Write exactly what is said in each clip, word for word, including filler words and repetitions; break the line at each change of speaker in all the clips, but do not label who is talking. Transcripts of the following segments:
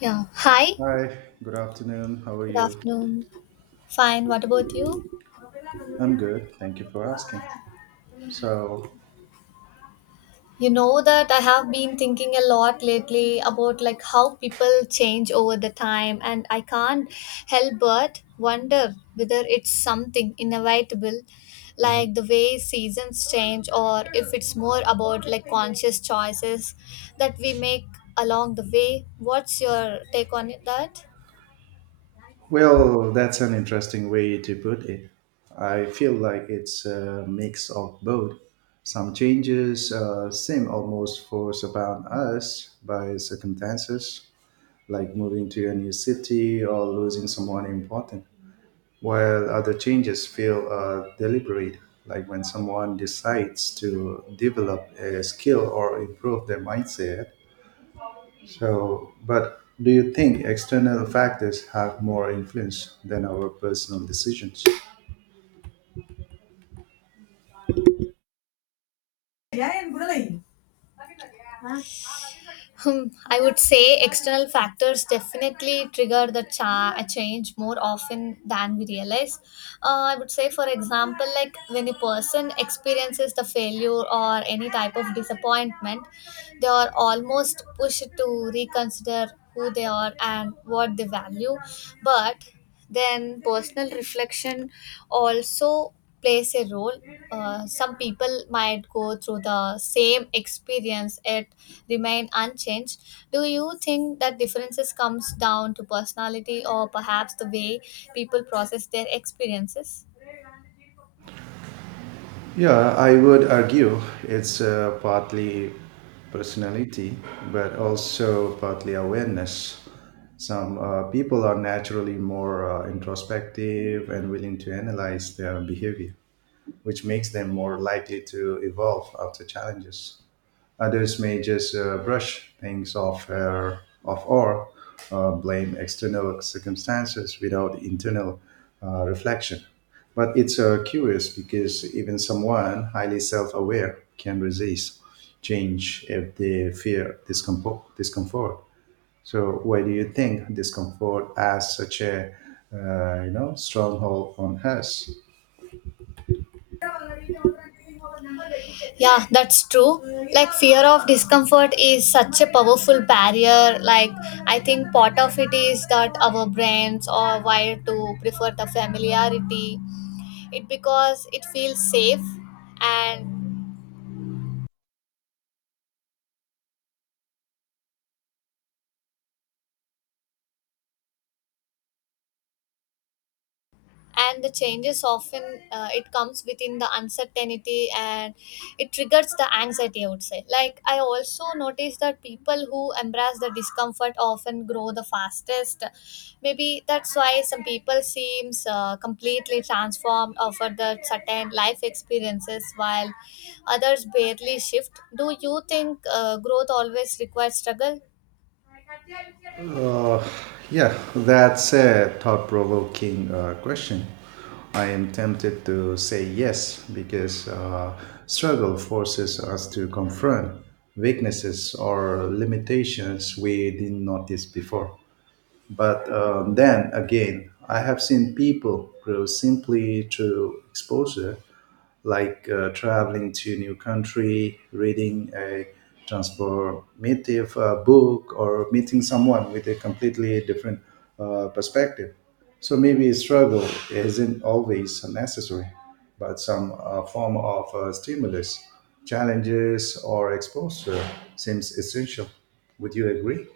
Yeah. Hi.
Hi, good afternoon. How are
Good
you?
afternoon. Fine. What about you?
I'm good. Thank you for asking. So,
You know that I have been thinking a lot lately about like how people change over the time, and I can't help but wonder whether it's something inevitable,
mhm.
like the way seasons change, or if it's more about like conscious choices that we make along the way. What's your take on it that?
Well, that's an interesting way to put it. I feel like it's a mix of both. Some changes uh, seem almost forced upon us by circumstances, like moving to a new city or losing someone important, while other changes feel uh, deliberate, like when someone decides to develop a skill or improve their mindset. So, but do you think external factors have more influence than our personal decisions?
Yeah, and good. Hmm, I would say external factors definitely trigger the cha- a change more often than we realize. Uh, I would say, for example, like when a person experiences the failure or any type of disappointment, they are almost pushed to reconsider who they are and what they value. But then personal reflection also plays a role. Uh, some people might go through the same experience yet remain unchanged. Do you think that differences comes down to personality, or perhaps the way people process their experiences?
Yeah, I would argue it's uh, partly personality, but also partly awareness. Some uh, people are naturally more uh, introspective and willing to analyze their behavior, which makes them more likely to evolve after challenges. Others may just uh, brush things off, or- off or uh, blame external circumstances without internal uh, reflection. But it's uh, curious because even someone highly self aware can resist change if they fear discomfort. discomfort. So, why do you think discomfort has such a uh, you know stronghold on us?
Yeah, that's true. Like fear of discomfort is such a powerful barrier. Like I think part of it is that our brains are wired to prefer the familiarity, it, because it feels safe. And and the changes often, uh, it comes within the uncertainty, and it triggers the anxiety, I would say. Like I also noticed that people who embrace the discomfort often grow the fastest. Maybe that's why some people seems uh, completely transformed over the certain life experiences, while others barely shift. Do you think uh, growth always requires struggle?
Uh, yeah, that's a thought provoking uh, question. I am tempted to say yes because uh, struggle forces us to confront weaknesses or limitations we didn't notice before. But uh, then again, I have seen people grow simply through exposure like uh, traveling to new country, reading a transformative uh, book, or meeting someone with a completely different uh, perspective. So maybe struggle isn't always necessary, but some uh, form of uh, stimulus, challenges, or exposure seems essential. Would you agree?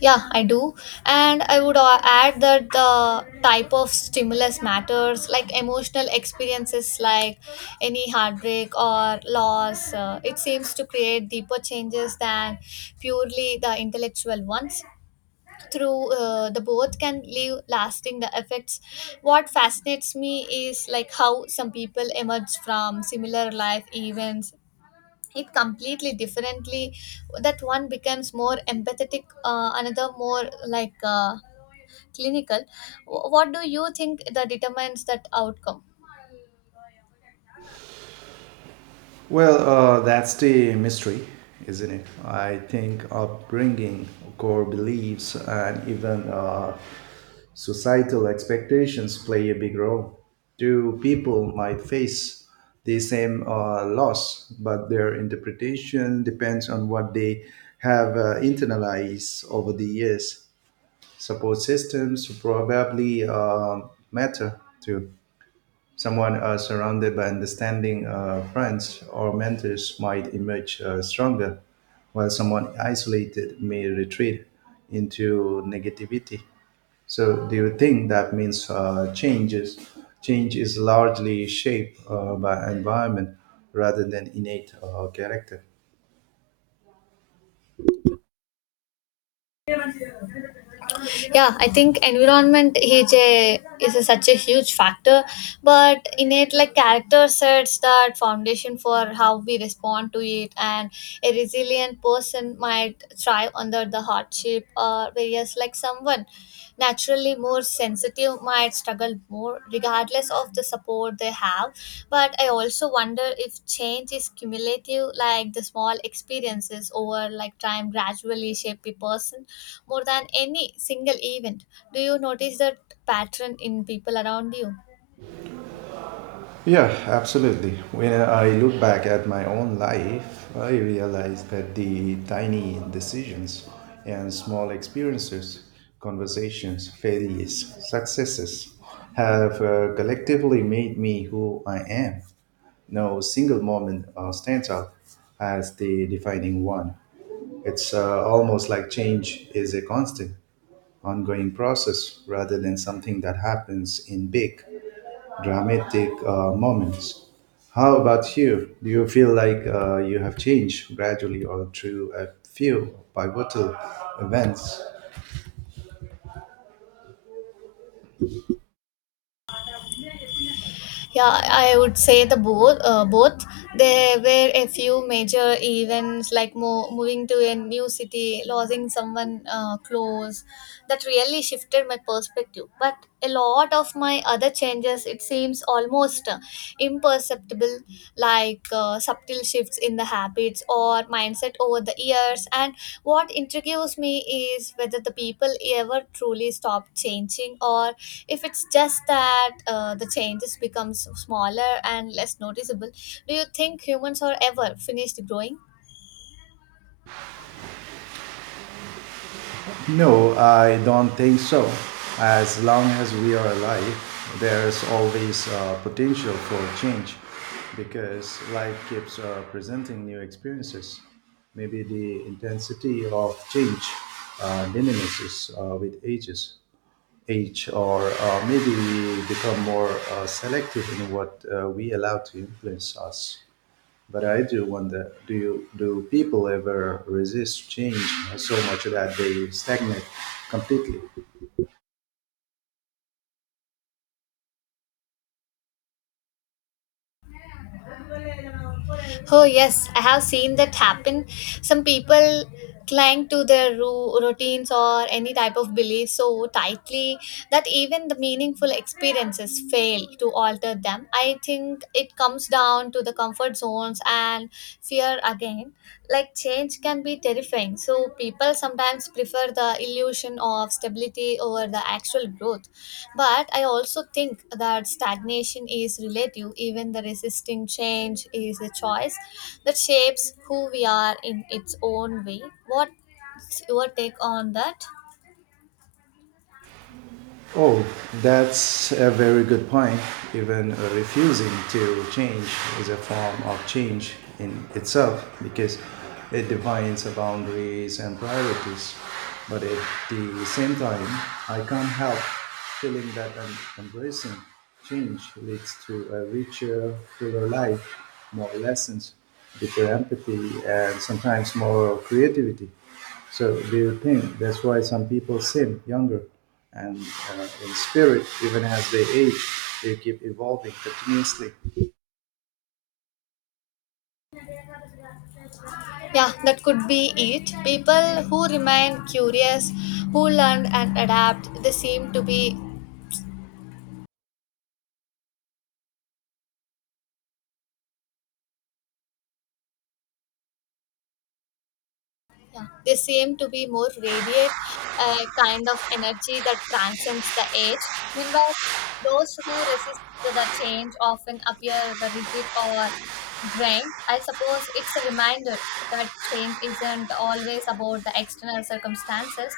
Yeah, I do. And I would uh, add that the type of stimulus matters, like emotional experiences, like any heartbreak or loss. Uh, it seems to create deeper changes than purely the intellectual ones. Through uh, the both can leave lasting the effects. What fascinates me is like how some people emerge from similar life events it completely differently, that one becomes more empathetic, uh, another more like uh, clinical. Wh- what do you think that determines that outcome?
Well, uh, that's the mystery, isn't it? I think upbringing, core beliefs, and even uh, societal expectations play a big role. Two people might face the same uh, loss, but their interpretation depends on what they have uh, internalized over the years. Support systems probably uh, matter too. Someone uh, surrounded by understanding uh, friends or mentors might emerge uh, stronger, while someone isolated may retreat into negativity. So, do you think that means uh, changes? Change is largely shaped uh, by environment rather than innate uh, character.
Yeah, I think environment is a is a, such a huge factor, but in it, like character sets that foundation for how we respond to it. And a resilient person might thrive under the hardship, or whereas like someone naturally more sensitive might struggle more regardless of the support they have. But I also wonder if change is cumulative, like the small experiences over like time gradually shape a person more than any single event. Do you notice that pattern in people around you?
Yeah, absolutely. When I look back at my own life, I realize that the tiny decisions and small experiences, conversations, failures, successes have uh, collectively made me who I am. No single moment uh, stands out as the defining one. It's uh, almost like change is a constant, ongoing process rather than something that happens in big dramatic uh, moments. How about you? Do you feel like uh, you have changed gradually or through a few pivotal events?
Yeah, I would say the both. Uh, both there were a few major events like mo- moving to a new city, losing someone uh, close, that really shifted my perspective. But a lot of my other changes, it seems almost uh, imperceptible, like uh, subtle shifts in the habits or mindset over the years. And what intrigues me is whether the people ever truly stop changing, or if it's just that uh, the changes becomes smaller and less noticeable. Do you think humans are ever finished growing?
No, I don't think so. As long as we are alive, there is always uh, potential for change because life keeps uh, presenting new experiences. Maybe the intensity of change uh, diminishes uh, with ages, age, or uh, maybe we become more uh, selective in what uh, we allow to influence us. But I do wonder, do you do people ever resist change so much that they stagnate completely?
Oh, yes, I have seen that happen. Some people cling to their ru- routines or any type of belief so tightly that even the meaningful experiences fail to alter them. I think it comes down to the comfort zones and fear again. Like change can be terrifying, so people sometimes prefer the illusion of stability over the actual growth. But I also think that stagnation is relative. Even the resisting change is a choice that shapes who we are in its own way. What's your take on that?
Oh, that's a very good point. Even uh, refusing to change is a form of change in itself because it defines the boundaries and priorities. But at the same time, I can't help feeling that em- embracing change leads to a richer, fuller life, more lessons, deeper empathy, and sometimes more creativity. So do you think that's why some people sin younger and uh, in spirit, even as they age, they keep evolving continuously?
Yeah, that could be it. People who remain curious, who learn and adapt, they seem to be. Yeah, they seem to be more radiant, a kind of energy that transcends the age. Meanwhile, those who resist the change often appear the rigid or drained. I suppose it's a reminder that change isn't always about the external circumstances.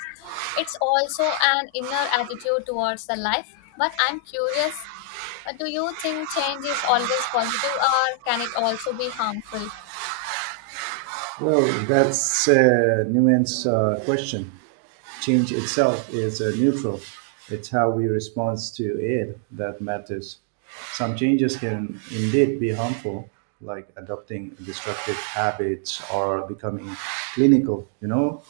It's also an inner attitude towards the life. But I'm curious, uh, do you think change is always positive, or can it also be harmful?
Well, that's a nuanced uh, question. Change itself is uh, neutral. It's how we respond to it that matters. Some changes can indeed be harmful, like adopting destructive habits or becoming clinical, you know,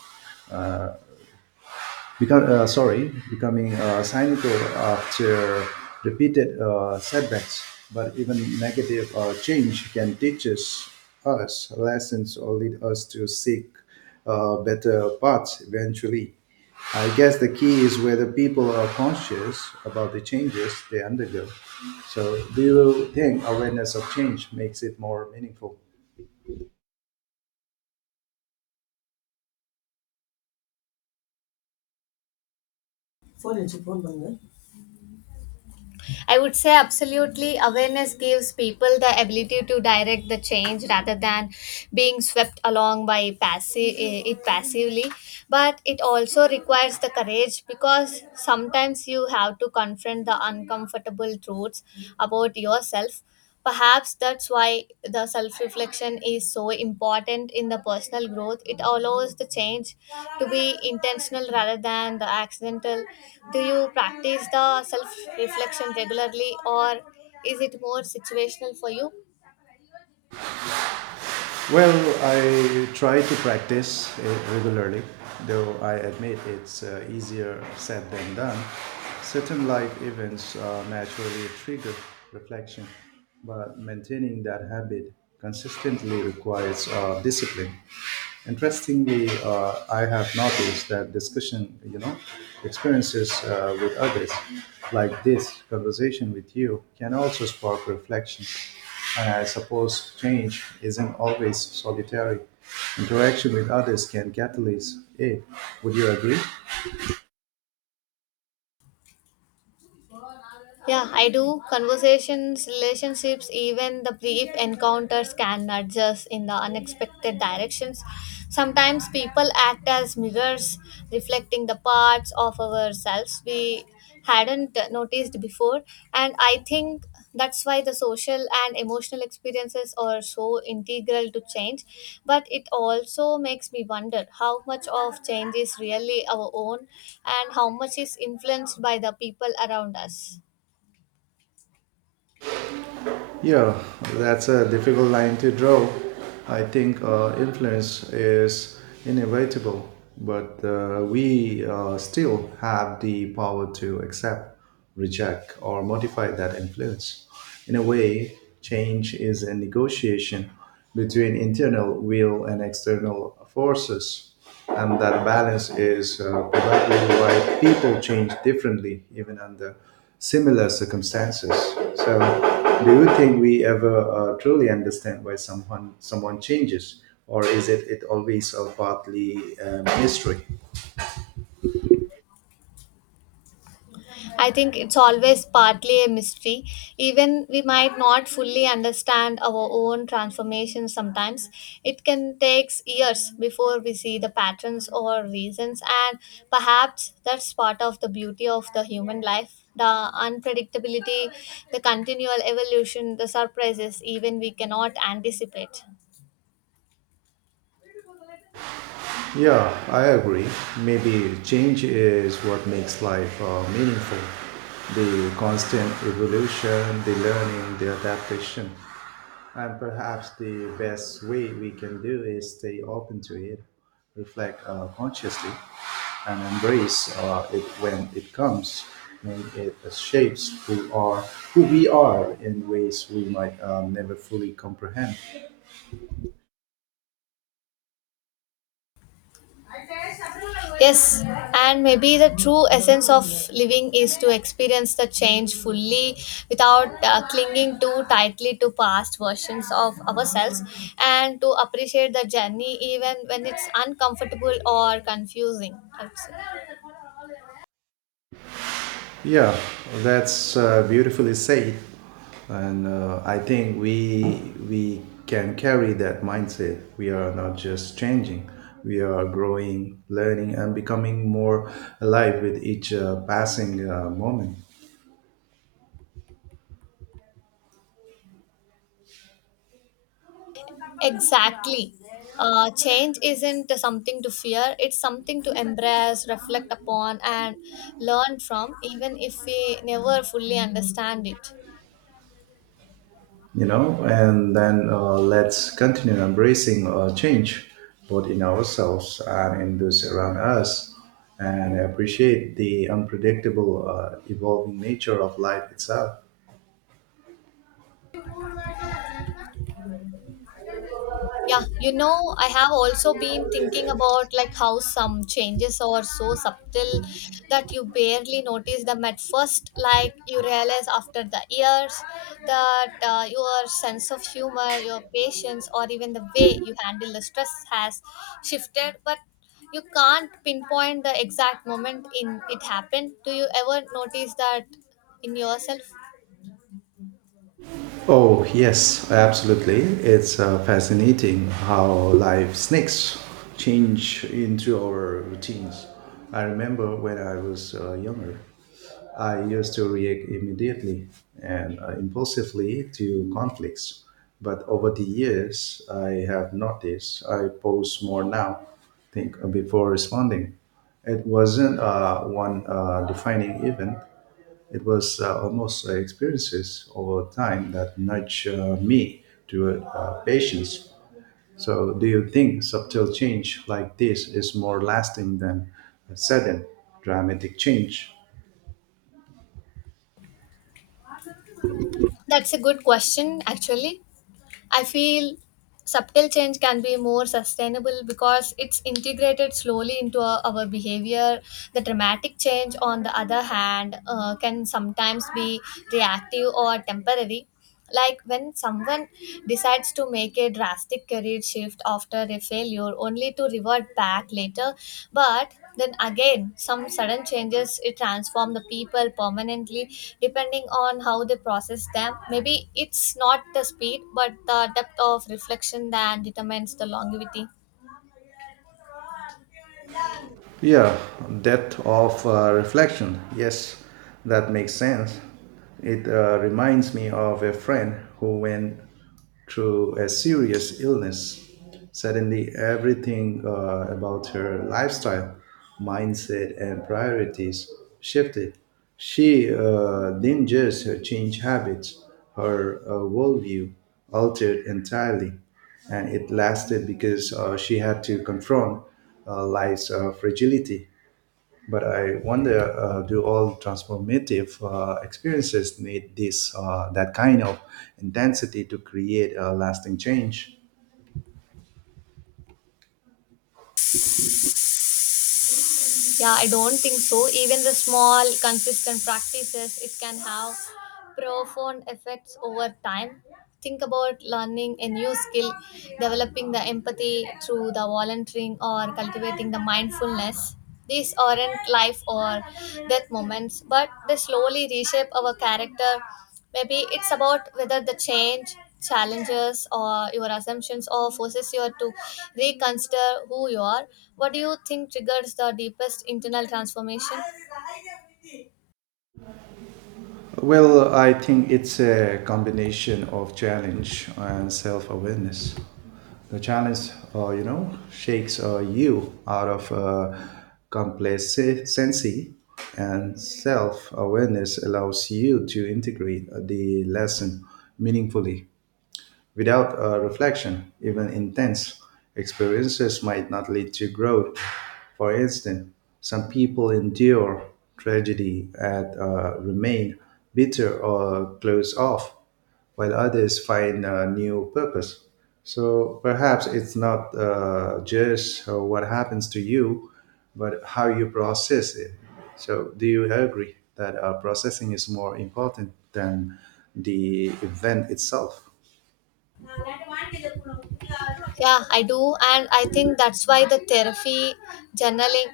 become uh, sorry becoming uh, cynical after repeated uh, setbacks. But even negative uh, change can teach us, us lessons or lead us to seek uh, better paths eventually. I guess the key is whether people are conscious about the changes they undergo. So do you think awareness of change makes it more meaningful?
Phone வச்சு phone பண்ணுங்க. I would say absolutely. Awareness gives people the ability to direct the change rather than being swept along by passive it passively. But it also requires the courage, because sometimes you have to confront the uncomfortable truths about yourself. Perhaps that's why the self reflection is so important in the personal growth. It allows the change to be intentional rather than the accidental. Do you practice the self reflection regularly, or is it more situational for you?
Well, I try to practice it regularly, though I admit it's uh, easier said than done. Certain life events uh, naturally trigger reflection, but maintaining that habit consistently requires uh, discipline. Interestingly, uh, I have noticed that discussion, you know, experiences uh, with others, like this conversation with you, can also spark reflection. And I suppose change isn't always solitary. Interaction with others can catalyze it. Would you agree?
Yeah, I do. Conversations, relationships, even the brief encounters can nudge us in the unexpected directions. Sometimes people act as mirrors, reflecting the parts of ourselves we hadn't noticed before. And I think that's why the social and emotional experiences are so integral to change. But it also makes me wonder how much of change is really our own, and how much is influenced by the people around us.
Yeah, that's a difficult line to draw. I think uh, influence is inevitable, but uh, we uh, still have the power to accept, reject, or modify that influence. In a way, change is a negotiation between internal will and external forces, and that balance is uh, probably why people change differently even under similar circumstances. So do you think we ever uh, truly understand why someone someone changes, or is it, it always a partly uh, mystery?
I think it's always partly a mystery. Even we might not fully understand our own transformation sometimes. It can take years before we see the patterns or reasons, and perhaps that's part of the beauty of the human life. The unpredictability, the continual evolution, the surprises, even we cannot anticipate.
Yeah, I agree. Maybe change is what makes life uh, meaningful, the constant evolution, the learning, the adaptation. And perhaps the best way we can do is stay open to it, reflect uh, consciously, and embrace uh, it when it comes, when it shapes who are who we are in ways we might um, never fully comprehend.
Yes, and maybe the true essence of living is to experience the change fully without uh, clinging too tightly to past versions of ourselves, and to appreciate the journey even when it's uncomfortable or confusing. I would say.
Yeah, that's uh, beautifully said, and uh, I think we we can carry that mindset. We are not just changing; we are growing, learning, and becoming more alive with each uh, passing uh, moment.
Exactly. Uh, change isn't something to fear, it's something to embrace, reflect upon, and learn from, even if we never fully understand it.
You know, and then uh, let's continue embracing uh, change, both in ourselves and in those around us, and appreciate the unpredictable, uh, evolving nature of life itself.
Yeah, you know, I have also been thinking about like how some changes are so subtle that you barely notice them at first. Like you realize after the years that uh, your sense of humor, your patience, or even the way you handle the stress has shifted, but you can't pinpoint the exact moment in it happened. Do you ever notice that in yourself?
Oh, yes, absolutely. It's uh, fascinating how life snakes change into our routines. I remember when I was uh, younger, I used to react immediately and uh, impulsively to conflicts. But over the years, I have noticed I pause more now, think uh, before responding. It wasn't uh, one uh, defining event, it was uh, almost uh, experiences over time that nurture me to uh, patience. So, do you think subtle change like this is more lasting than a sudden dramatic change?
That's a good question, actually. I feel subtle change can be more sustainable because it's integrated slowly into our, our behavior. The dramatic change, on the other hand, uh, can sometimes be reactive or temporary. Like when someone decides to make a drastic career shift after a failure only to revert back later, but then again, some sudden changes it transform the people permanently depending on how they process them. Maybe it's not the speed but the depth of reflection that determines the longevity.
Yeah, depth of uh, reflection. Yes, that makes sense. It uh, reminds me of a friend who went through a serious illness. Suddenly, everything uh, about her lifestyle, mindset, and priorities shifted. She uh, didn't just change habits, her uh, worldview altered entirely and it lasted because uh, she had to confront uh, life's uh, fragility. But I wonder, uh, do all transformative uh, experiences need this uh, that kind of intensity to create a lasting change?
Yeah, I don't think so. Even the small, consistent practices, it can have profound effects over time. Think about learning a new skill, developing the empathy through the volunteering, or cultivating the mindfulness. These aren't life or death moments, but they slowly reshape our character. Maybe it's about whether the change challenges or your assumptions, or forces you to reconsider who you are. What do you think triggers the deepest internal transformation?
Well, I think it's a combination of challenge and self awareness. The challenge, uh, you know, shakes uh, you out of uh, complacency, and self awareness allows you to integrate the lesson meaningfully. Without uh, reflection, even intense experiences might not lead to growth. For instance, some people endure tragedy and uh, remain bitter or close off, while others find a new purpose. So perhaps it's not uh, just uh, what happens to you, but how you process it. So, do you agree that uh, processing is more important than the event itself?
Yeah, I do, and I think that's why the therapy, journaling,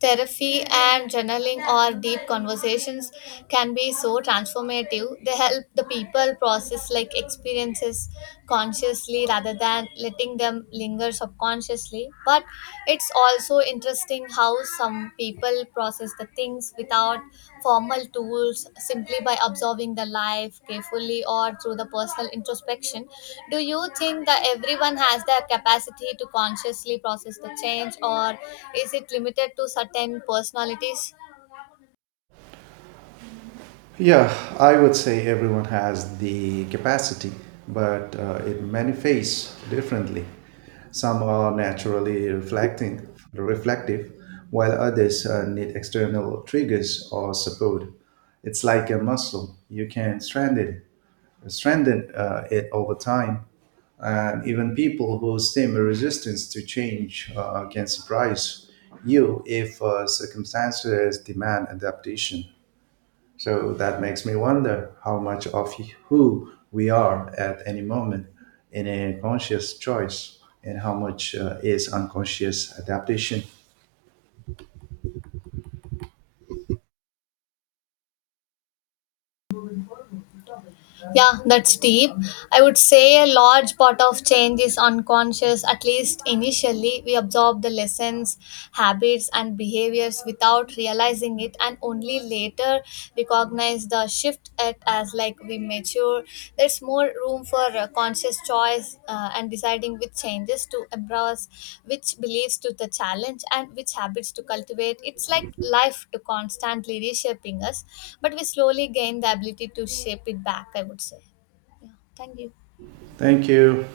therapy and journaling or deep conversations can be so transformative. They help the people process like experiences consciously rather than letting them linger subconsciously. But it's also interesting how some people process the things without formal tools, simply by observing the life carefully or through the personal introspection. Do you think that everyone has the capacity to consciously process the change, or is it limited to certain personalities?
Yeah, I would say everyone has the capacity, but uh, it manifests differently. Some are naturally reflecting, reflective, while others uh, need external triggers or support. It's like a muscle; you can strengthen, strengthen uh, it over time. And even people who seem resistant to change uh, can surprise you if uh, circumstances demand adaptation. So that makes me wonder how much of who we are at any moment in a conscious choice and how much uh, is unconscious adaptation.
Yeah, that's deep. I would say a large part of change is unconscious, at least initially. We absorb the lessons, habits, and behaviors without realizing it, and only later recognize the shift it. As like we mature, sure there's more room for uh, conscious choice, uh, and deciding which changes to embrace, which beliefs to the challenge, and which habits to cultivate. It's like life to constantly reshaping us, but we slowly gain the ability to shape it back, I would say. Yeah, thank you.
Thank you.